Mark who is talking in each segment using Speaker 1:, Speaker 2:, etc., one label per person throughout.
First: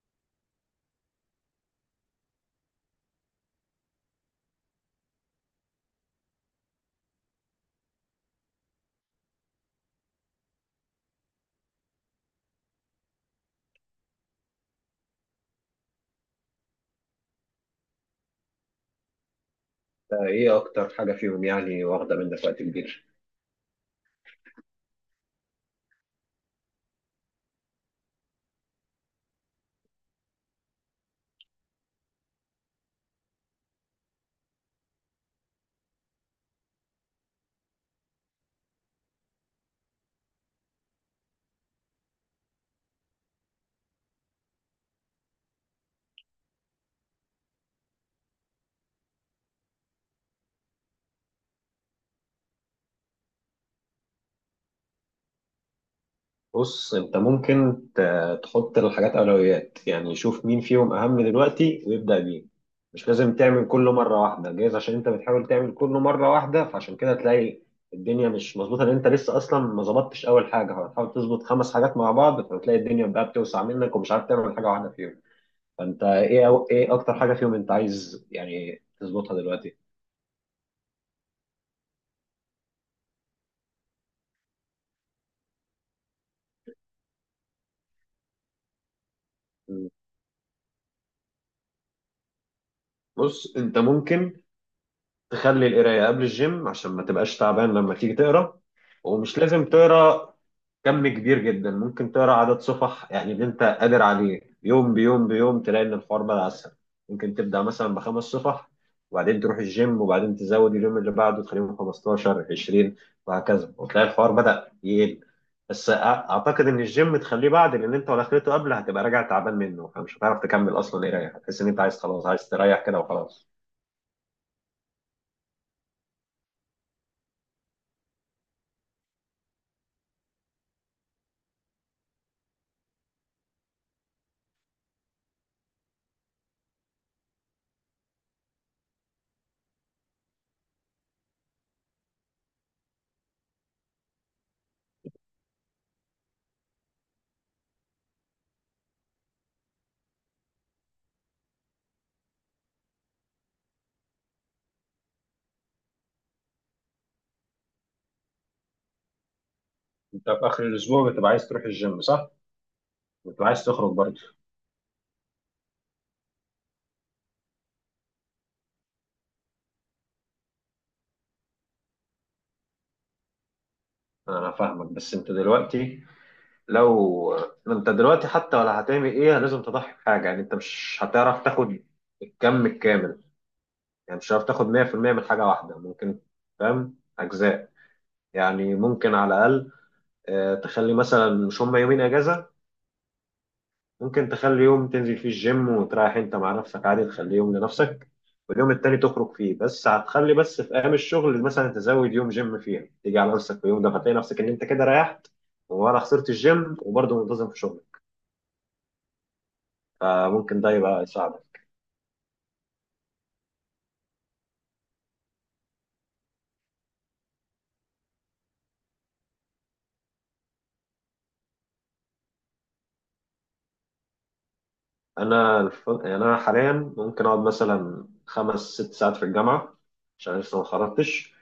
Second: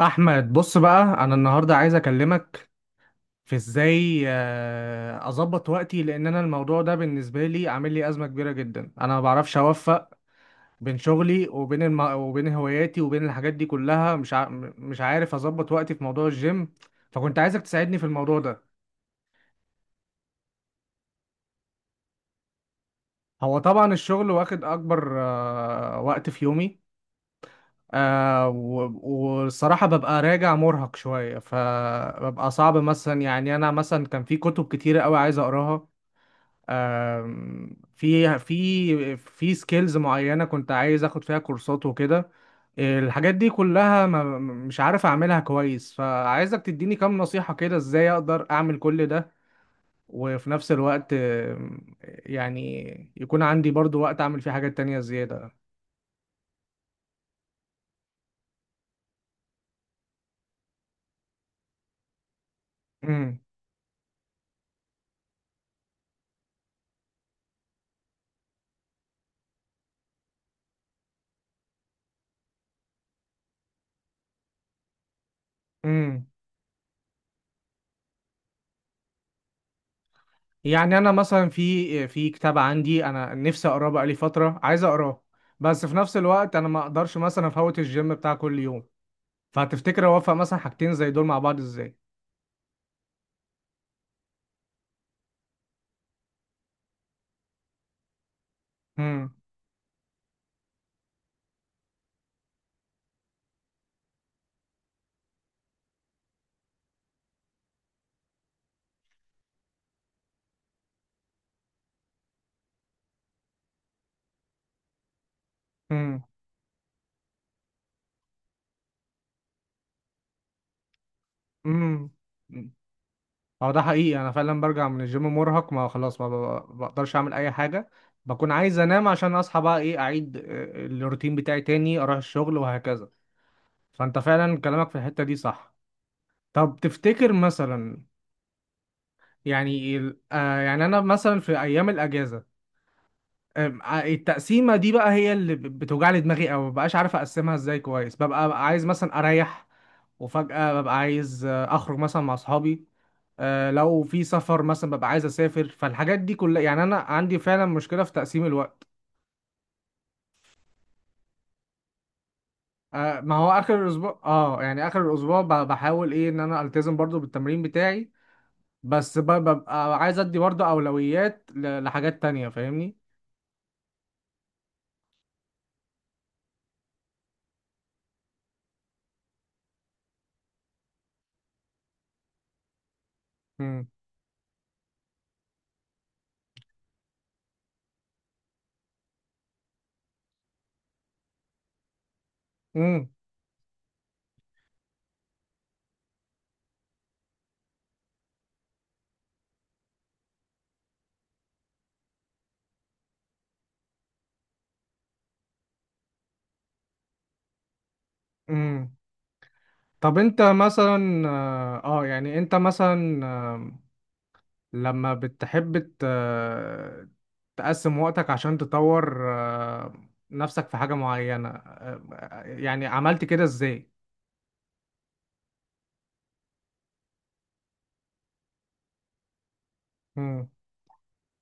Speaker 1: احمد، بص بقى انا النهارده عايز اكلمك في ازاي، اظبط وقتي. لان انا الموضوع ده بالنسبه لي عامل لي ازمه كبيره جدا. انا ما بعرفش اوفق بين شغلي وبين وبين هواياتي وبين الحاجات دي كلها، مش عارف اظبط وقتي في موضوع الجيم. فكنت عايزك تساعدني في الموضوع ده.
Speaker 2: ايه اكتر حاجه فيهم، يعني واخده منك وقت كبير؟
Speaker 1: هو طبعا الشغل واخد اكبر وقت في يومي. والصراحة ببقى راجع مرهق شوية، فببقى صعب مثلا. يعني أنا مثلا كان في كتب كتيرة أوي عايز أقراها. آم، في سكيلز معينة كنت عايز اخد فيها كورسات وكده. الحاجات دي كلها ما مش عارف اعملها كويس، فعايزك تديني كام نصيحة كده، ازاي اقدر اعمل كل ده وفي نفس الوقت، يعني يكون عندي برضو وقت اعمل فيه حاجات تانية زيادة.
Speaker 2: بص، انت ممكن تحط الحاجات اولويات، يعني شوف مين فيهم اهم دلوقتي ويبدا بيه. مش لازم
Speaker 1: امم.
Speaker 2: تعمل كله مره واحده، جايز عشان انت بتحاول تعمل كله مره واحده فعشان كده تلاقي الدنيا مش مظبوطه. لان انت لسه اصلا ما ظبطتش، اول حاجه هتحاول تظبط خمس حاجات مع بعض، فتلاقي الدنيا بقى بتوسع منك، ومش عارف تعمل حاجه واحده فيهم. فانت
Speaker 1: امم.
Speaker 2: ايه اكتر حاجه فيهم انت عايز يعني تظبطها دلوقتي؟
Speaker 1: يعني انا مثلا في كتاب عندي انا نفسي اقراه بقالي فترة، عايز اقراه. بس في نفس الوقت انا ما اقدرش مثلا افوت الجيم بتاع كل يوم. فهتفتكر اوفق مثلا حاجتين زي دول مع بعض ازاي؟
Speaker 2: بص، انت ممكن تخلي القرايه قبل الجيم عشان ما تبقاش تعبان لما تيجي تقرا.
Speaker 1: امم.
Speaker 2: ومش لازم تقرا كم كبير جدا، ممكن تقرا عدد صفح يعني اللي انت قادر عليه، يوم بيوم بيوم تلاقي ان الحوار بقى اسهل. ممكن تبدا مثلا بخمس صفح، وبعدين تروح الجيم، وبعدين تزود اليوم اللي بعده تخليهم 15 20 وهكذا، وتلاقي الحوار بدا يقل. بس
Speaker 1: امم.
Speaker 2: اعتقد ان الجيم تخليه بعد، لان انت لو دخلته قبل هتبقى راجع تعبان منه، فمش هتعرف تكمل اصلا قرايه، هتحس ان انت عايز
Speaker 1: امم.
Speaker 2: خلاص، عايز تريح كده وخلاص.
Speaker 1: هو ده حقيقي، انا فعلا برجع من الجيم مرهق. ما خلاص، ما بقدرش اعمل اي حاجه. بكون عايز انام عشان اصحى بقى ايه، اعيد الروتين بتاعي تاني، اروح الشغل وهكذا. فانت فعلا كلامك في الحته دي صح. طب تفتكر مثلا، يعني يعني انا مثلا في ايام الاجازه. آم، آه، التقسيمه دي بقى هي اللي بتوجع لي دماغي، او مبقاش عارف اقسمها ازاي كويس. ببقى عايز مثلا اريح، وفجأة ببقى عايز أخرج مثلا مع أصحابي. لو في سفر مثلا ببقى عايز أسافر. فالحاجات دي كلها، يعني أنا عندي فعلا مشكلة في تقسيم الوقت.
Speaker 2: انت في اخر الاسبوع بتبقى عايز تروح الجيم صح؟
Speaker 1: ما
Speaker 2: بتبقى
Speaker 1: هو
Speaker 2: عايز
Speaker 1: آخر
Speaker 2: تخرج
Speaker 1: الأسبوع،
Speaker 2: برضه.
Speaker 1: يعني آخر الأسبوع بحاول إيه إن أنا ألتزم برضو بالتمرين بتاعي. بس ببقى عايز أدي برضو أولويات لحاجات تانية، فاهمني؟
Speaker 2: انا فاهمك، بس انت دلوقتي، لو انت دلوقتي حتى ولا هتعمل ايه لازم تضحي بحاجه، يعني انت مش هتعرف تاخد الكم الكامل.
Speaker 1: مم.
Speaker 2: يعني مش هتعرف تاخد 100% من حاجه واحده، ممكن فاهم اجزاء. يعني ممكن على الاقل، تخلي مثلا، مش هم يومين اجازه.
Speaker 1: مم.
Speaker 2: ممكن تخلي يوم تنزل فيه الجيم وتريح انت مع نفسك عادي، تخليه يوم لنفسك. واليوم التاني تخرج فيه، بس هتخلي بس في ايام الشغل مثلا تزود يوم جيم فيها، تيجي على نفسك في يوم ده، فتلاقي نفسك ان انت كده ريحت، ولا خسرت الجيم وبرضه منتظم في شغلك،
Speaker 1: مم. طب أنت
Speaker 2: فممكن ده يبقى
Speaker 1: مثلا،
Speaker 2: يساعدك.
Speaker 1: يعني أنت مثلا لما بتحب تقسم وقتك عشان تطور نفسك في حاجة معينة، يعني عملت كده ازاي؟
Speaker 2: انا يعني انا حاليا، ممكن اقعد مثلا خمس ست ساعات في الجامعه، عشان
Speaker 1: مم.
Speaker 2: لسه ما خرجتش،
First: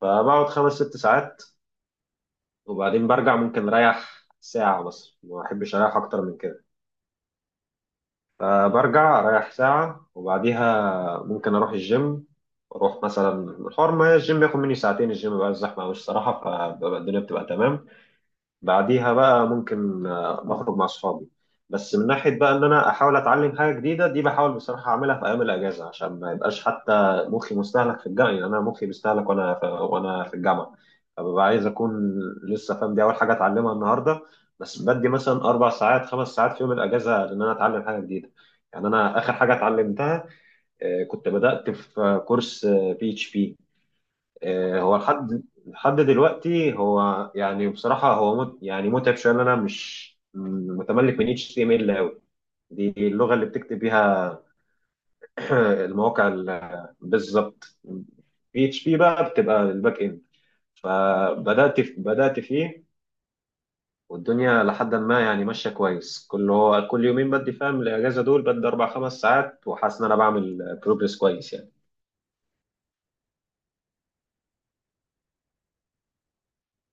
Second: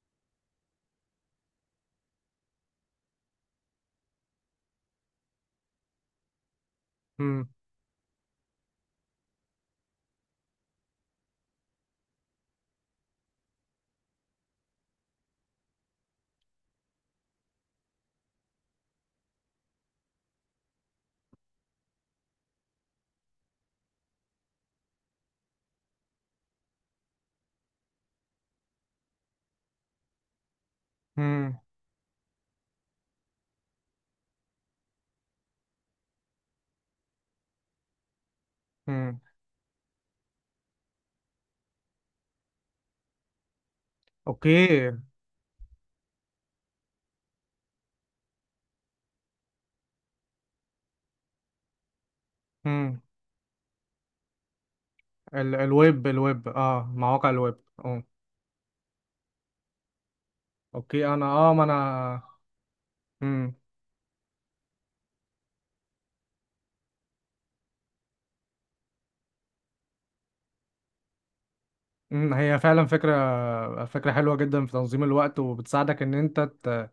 Speaker 2: فبقعد خمس ست ساعات. وبعدين برجع، ممكن اريح ساعه، بس ما احبش اريح اكتر من كده.
Speaker 1: مم.
Speaker 2: فبرجع رايح ساعة، وبعديها ممكن أروح الجيم، أروح مثلا الحوار، ما الجيم بياخد مني ساعتين، الجيم بقى الزحمة أوي الصراحة، فالدنيا بتبقى تمام. بعديها بقى ممكن اخرج مع اصحابي. بس من ناحيه بقى ان انا احاول اتعلم حاجه جديده دي، بحاول بصراحه اعملها في ايام الاجازه، عشان ما يبقاش حتى مخي مستهلك في الجامعه، يعني انا مخي بيستهلك وانا في الجامعه. فببقى
Speaker 1: مم.
Speaker 2: عايز اكون لسه فاهم، دي اول حاجه اتعلمها النهارده، بس بدي مثلا اربع ساعات خمس ساعات في يوم الاجازه ان انا اتعلم حاجه جديده. يعني انا
Speaker 1: مم.
Speaker 2: اخر حاجه اتعلمتها، كنت بدات في كورس PHP.
Speaker 1: اوكي.
Speaker 2: هو لحد دلوقتي هو يعني بصراحة هو يعني متعب شوية، إن أنا مش متملك من HTML أوي. دي
Speaker 1: مم.
Speaker 2: اللغة اللي بتكتب بيها.
Speaker 1: الويب
Speaker 2: المواقع
Speaker 1: الويب مواقع الويب.
Speaker 2: بالظبط.
Speaker 1: اه.
Speaker 2: PHP بقى بتبقى الباك إند.
Speaker 1: اوكي. انا ما
Speaker 2: فبدأت في
Speaker 1: انا.
Speaker 2: بدأت فيه.
Speaker 1: مم.
Speaker 2: والدنيا لحد ما يعني ماشية كويس، كل يومين بدي فاهم الأجازة دول بدي أربع خمس ساعات، وحاسس إن أنا بعمل بروجرس كويس يعني.
Speaker 1: مم. هي فعلا فكرة حلوة جدا في تنظيم الوقت وبتساعدك ان انت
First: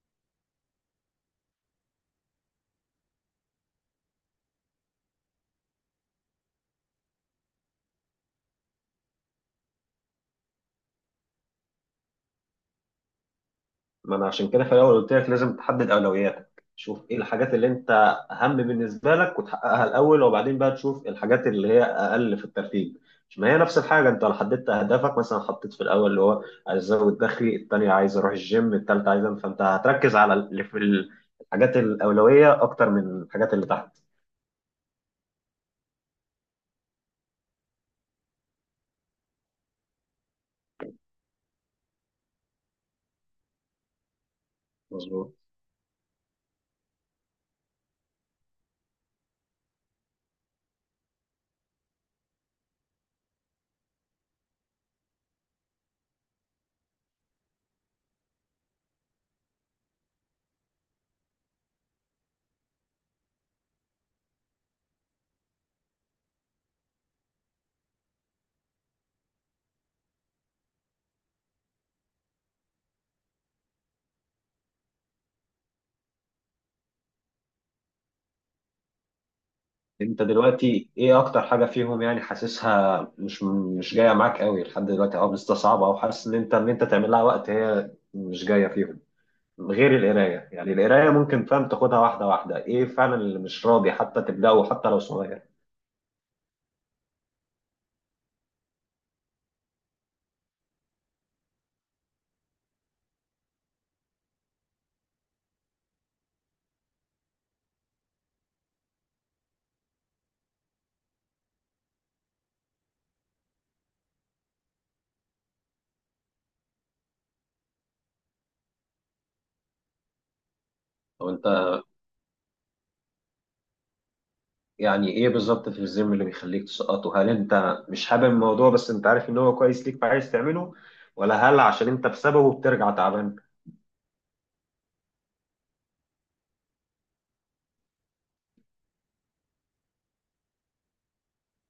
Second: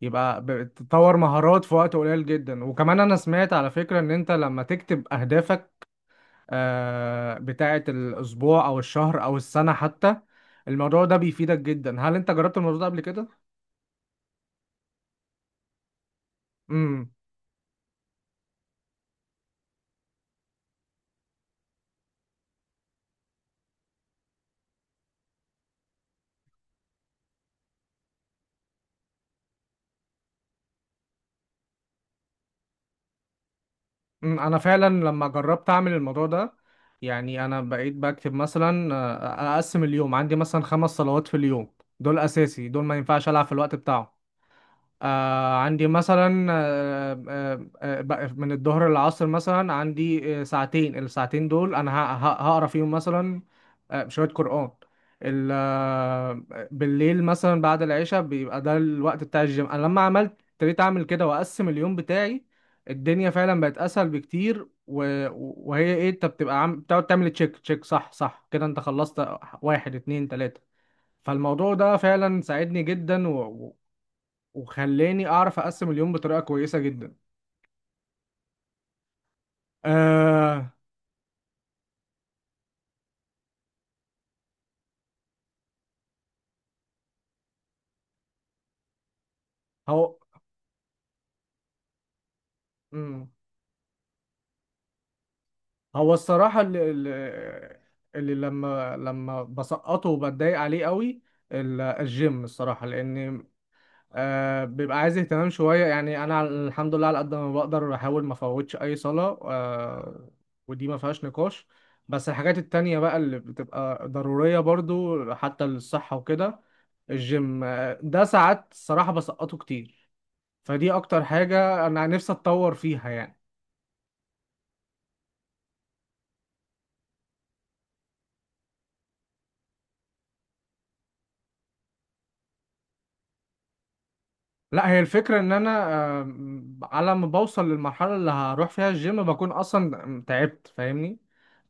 Speaker 1: يبقى تطور مهارات في وقت قليل جدا. وكمان انا سمعت على فكرة ان انت لما تكتب اهدافك بتاعة الأسبوع أو الشهر أو السنة حتى، الموضوع ده بيفيدك جدا. هل أنت جربت الموضوع ده قبل كده؟
Speaker 2: ما انا عشان كده في الاول قلت لك، لازم تحدد اولوياتك،
Speaker 1: امم.
Speaker 2: شوف ايه الحاجات اللي انت اهم بالنسبه لك وتحققها الاول، وبعدين بقى تشوف الحاجات اللي هي اقل في الترتيب. مش ما هي نفس الحاجه، انت لو حددت اهدافك، مثلا حطيت في الاول اللي هو عايز ازود دخلي، الثانيه عايز اروح الجيم، الثالثه عايز فانت هتركز على اللي في الحاجات الاولويه اكتر من الحاجات اللي تحت.
Speaker 1: أمم، أنا فعلا لما جربت أعمل الموضوع ده، يعني أنا بقيت بكتب مثلا، أقسم اليوم. عندي مثلا خمس صلوات في اليوم دول أساسي، دول ما ينفعش ألعب في الوقت بتاعهم.
Speaker 2: مظبوط.
Speaker 1: عندي مثلا، بقى من الظهر للعصر مثلا عندي ساعتين. الساعتين دول انا هقرا فيهم مثلا شوية قرآن. ال- آه، بالليل مثلا بعد العشاء بيبقى ده الوقت بتاع الجيم. انا لما ابتديت اعمل كده واقسم اليوم بتاعي، الدنيا فعلا بقت اسهل بكتير. وهي ايه، انت بتبقى بتقعد تعمل تشيك تشيك صح صح كده، انت خلصت واحد اتنين تلاتة. فالموضوع ده فعلا ساعدني جدا، وخلاني اعرف اقسم اليوم بطريقه كويسه جدا.
Speaker 2: انت
Speaker 1: آه
Speaker 2: دلوقتي ايه اكتر حاجه فيهم، يعني حاسسها مش جايه معاك قوي لحد دلوقتي او مستصعبه، او حاسس ان انت تعمل لها وقت هي مش جايه فيهم غير
Speaker 1: هو
Speaker 2: القرايه، يعني القرايه ممكن فاهم تاخدها واحده واحده، ايه فعلا
Speaker 1: مم.
Speaker 2: اللي مش راضي حتى تبداه حتى لو صغير؟
Speaker 1: هو الصراحه اللي لما بسقطه وبتضايق عليه قوي، الجيم الصراحه، لان بيبقى عايز اهتمام شويه. يعني انا الحمد لله على قد ما بقدر بحاول ما افوتش اي صلاه. ودي ما فيهاش نقاش. بس الحاجات التانية بقى اللي بتبقى ضرورية برضو حتى للصحة وكده، الجيم ده ساعات الصراحة بسقطه كتير. فدي اكتر
Speaker 2: طب انت
Speaker 1: حاجة انا نفسي اتطور فيها يعني.
Speaker 2: يعني ايه بالظبط في الجيم اللي بيخليك تسقطه؟ هل انت مش حابب الموضوع بس انت عارف ان هو كويس ليك فعايز تعمله، ولا هل عشان انت بسببه بترجع تعبان؟
Speaker 1: لا، هي الفكرة ان انا على ما بوصل للمرحلة اللي هروح فيها الجيم بكون اصلا تعبت، فاهمني؟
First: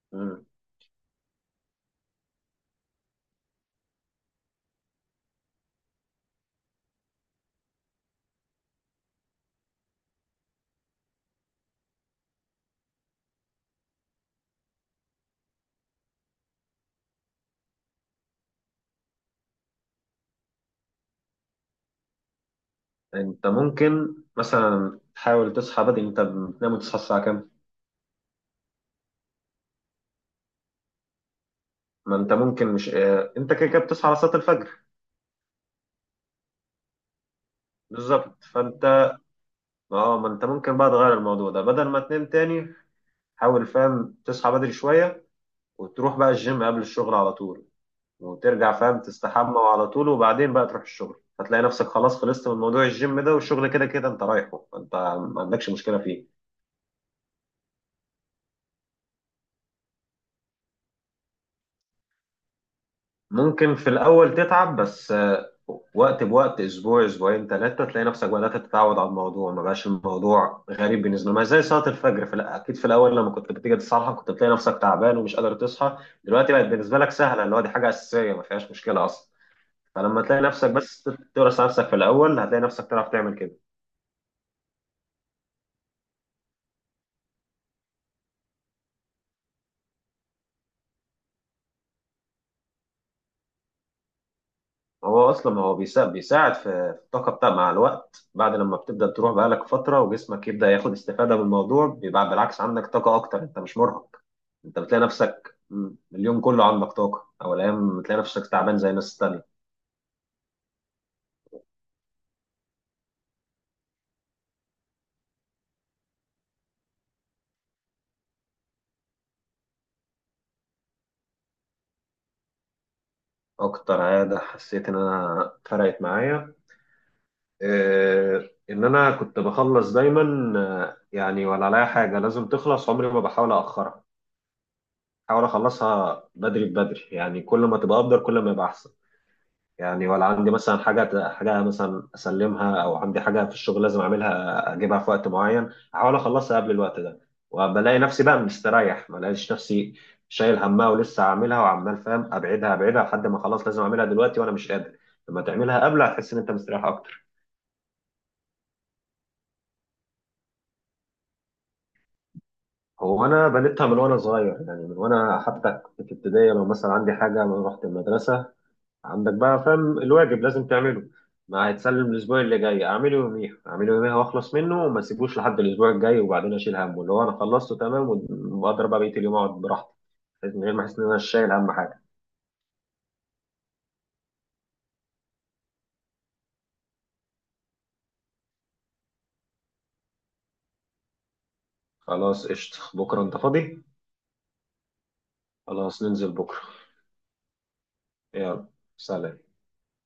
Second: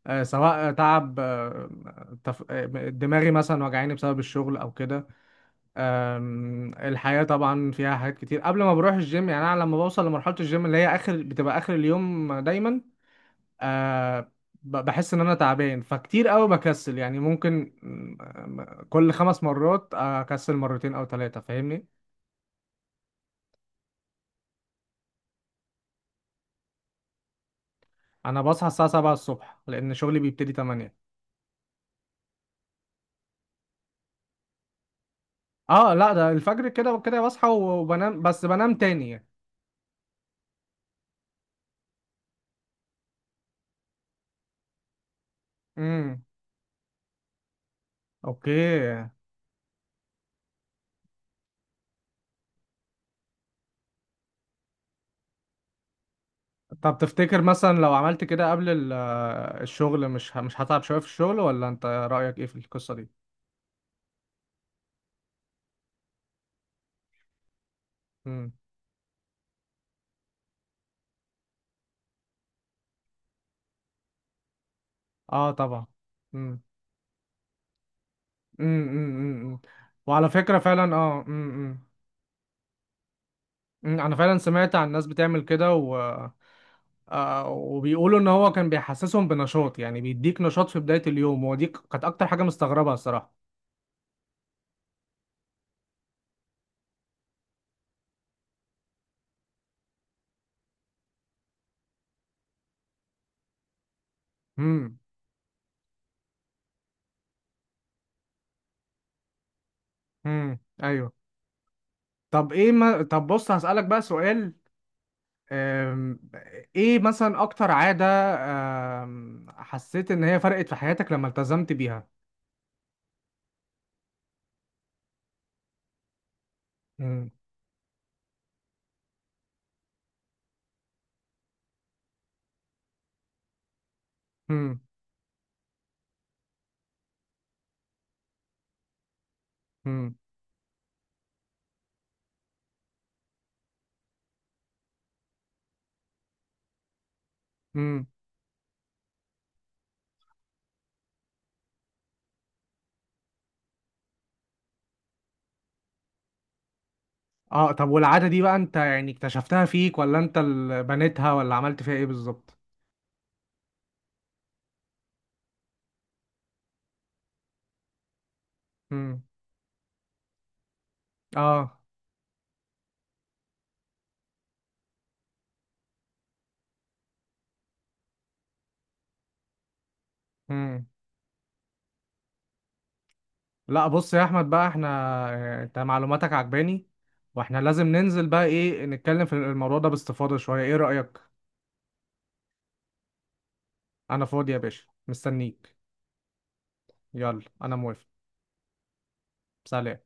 Speaker 2: مم.
Speaker 1: سواء تعب دماغي مثلا وجعاني بسبب الشغل او كده. الحياة طبعا فيها حاجات كتير قبل ما بروح الجيم. يعني انا لما بوصل لمرحلة الجيم اللي هي اخر، بتبقى اخر اليوم دايما آه بحس ان انا تعبان، فكتير قوي بكسل. يعني ممكن كل خمس مرات اكسل مرتين او ثلاثة، فاهمني؟
Speaker 2: انت ممكن مثلا تحاول تصحى بدري، انت بتنام وتصحى الساعه كام؟
Speaker 1: انا بصحى الساعة 7 الصبح لان شغلي بيبتدي 8.
Speaker 2: ما انت ممكن مش انت كده كده بتصحى على صلاه الفجر.
Speaker 1: اه لا، ده الفجر كده وكده بصحى وبنام، بس
Speaker 2: بالظبط،
Speaker 1: بنام
Speaker 2: فانت
Speaker 1: تاني يعني.
Speaker 2: اه ما انت ممكن بقى تغير الموضوع ده، بدل ما تنام تاني. حاول فاهم تصحى بدري شويه، وتروح
Speaker 1: امم.
Speaker 2: بقى الجيم قبل الشغل على طول، وترجع فاهم
Speaker 1: اوكي،
Speaker 2: تستحمى على طول، وبعدين بقى تروح الشغل، هتلاقي نفسك خلاص خلصت من موضوع الجيم ده، والشغل كده كده انت رايحه، انت ما عندكش مشكلة فيه.
Speaker 1: طب تفتكر مثلا لو عملت كده قبل الشغل، مش هتعب شوية في الشغل، ولا انت رأيك ايه في القصة دي؟
Speaker 2: ممكن في الأول تتعب، بس وقت بوقت، أسبوع أسبوعين ثلاثة، تلاقي نفسك
Speaker 1: امم.
Speaker 2: بدأت تتعود على الموضوع، ما بقاش الموضوع غريب بالنسبة لك، ما زي صلاة الفجر في أكيد في الأول لما كنت بتيجي تصحى كنت بتلاقي نفسك تعبان ومش
Speaker 1: اه
Speaker 2: قادر
Speaker 1: طبعا.
Speaker 2: تصحى. دلوقتي
Speaker 1: امم.
Speaker 2: بقت بالنسبة لك سهلة، اللي هو دي حاجة أساسية ما فيهاش
Speaker 1: امم.
Speaker 2: مشكلة أصلا.
Speaker 1: امم.
Speaker 2: فلما
Speaker 1: وعلى
Speaker 2: تلاقي
Speaker 1: فكرة
Speaker 2: نفسك
Speaker 1: فعلا،
Speaker 2: بس تورث نفسك في الاول هتلاقي نفسك تعرف تعمل كده.
Speaker 1: انا فعلا سمعت عن ناس بتعمل كده. وبيقولوا ان هو كان بيحسسهم بنشاط. يعني بيديك نشاط في بداية اليوم، ودي كانت اكتر حاجة مستغربها الصراحة.
Speaker 2: هو اصلا بيساعد في الطاقه بتاع، مع الوقت، بعد لما بتبدا تروح بقالك فتره وجسمك يبدا ياخد استفاده من الموضوع، بيبقى بالعكس عندك طاقه اكتر، انت مش مرهق. انت
Speaker 1: امم.
Speaker 2: بتلاقي نفسك اليوم كله عندك طاقه، او الايام بتلاقي نفسك تعبان زي الناس التانيه.
Speaker 1: امم. ايوه. طب ايه ما... طب بص هسألك بقى سؤال. أم... ايه مثلا اكتر عادة حسيت ان هي فرقت في حياتك لما التزمت بيها؟
Speaker 2: اكتر عاده حسيت ان انا فرقت معايا،
Speaker 1: امم.
Speaker 2: إيه ان انا كنت بخلص دايما، يعني ولا عليا حاجه لازم تخلص عمري ما بحاول اخرها.
Speaker 1: امم.
Speaker 2: احاول اخلصها بدري بدري، يعني كل ما تبقى افضل كل ما يبقى احسن. يعني
Speaker 1: امم.
Speaker 2: ولا عندي مثلا حاجه حاجه مثلا اسلمها، او عندي حاجه في الشغل لازم اعملها اجيبها في وقت معين، احاول اخلصها قبل الوقت ده، وبلاقي
Speaker 1: امم.
Speaker 2: نفسي بقى مستريح، ما الاقيش نفسي شايل همها ولسه عاملها وعمال فاهم ابعدها ابعدها لحد ما خلاص لازم اعملها دلوقتي وانا مش قادر، لما تعملها قبل هتحس ان انت مستريح اكتر.
Speaker 1: اه، طب والعادة دي بقى انت يعني اكتشفتها فيك، ولا انت اللي بنيتها، ولا عملت فيها ايه بالظبط؟
Speaker 2: هو انا بنيتها من وانا صغير، يعني من وانا حتى كنت في ابتدائي، لو مثلا عندي حاجه لما رحت المدرسه
Speaker 1: امم.
Speaker 2: عندك بقى فاهم الواجب لازم تعمله، ما
Speaker 1: اه.
Speaker 2: هيتسلم الاسبوع اللي جاي اعمله يوميها اعمله يوميها واخلص منه، وما اسيبوش لحد الاسبوع الجاي، وبعدين اشيل همه اللي هو انا خلصته تمام، واقدر بقى بقيه اليوم اقعد براحتي من غير ما
Speaker 1: مم.
Speaker 2: احس ان انا شايل اهم حاجه.
Speaker 1: لا بص يا احمد بقى، احنا اه، انت معلوماتك عجباني. واحنا لازم ننزل بقى، ايه، نتكلم في الموضوع ده باستفاضة شوية. ايه رأيك؟
Speaker 2: خلاص، قشطه. بكره انت فاضي؟
Speaker 1: انا فاضي يا باشا مستنيك.
Speaker 2: خلاص، ننزل بكره.
Speaker 1: يلا انا موافق.
Speaker 2: يلا. سلام.
Speaker 1: سلام.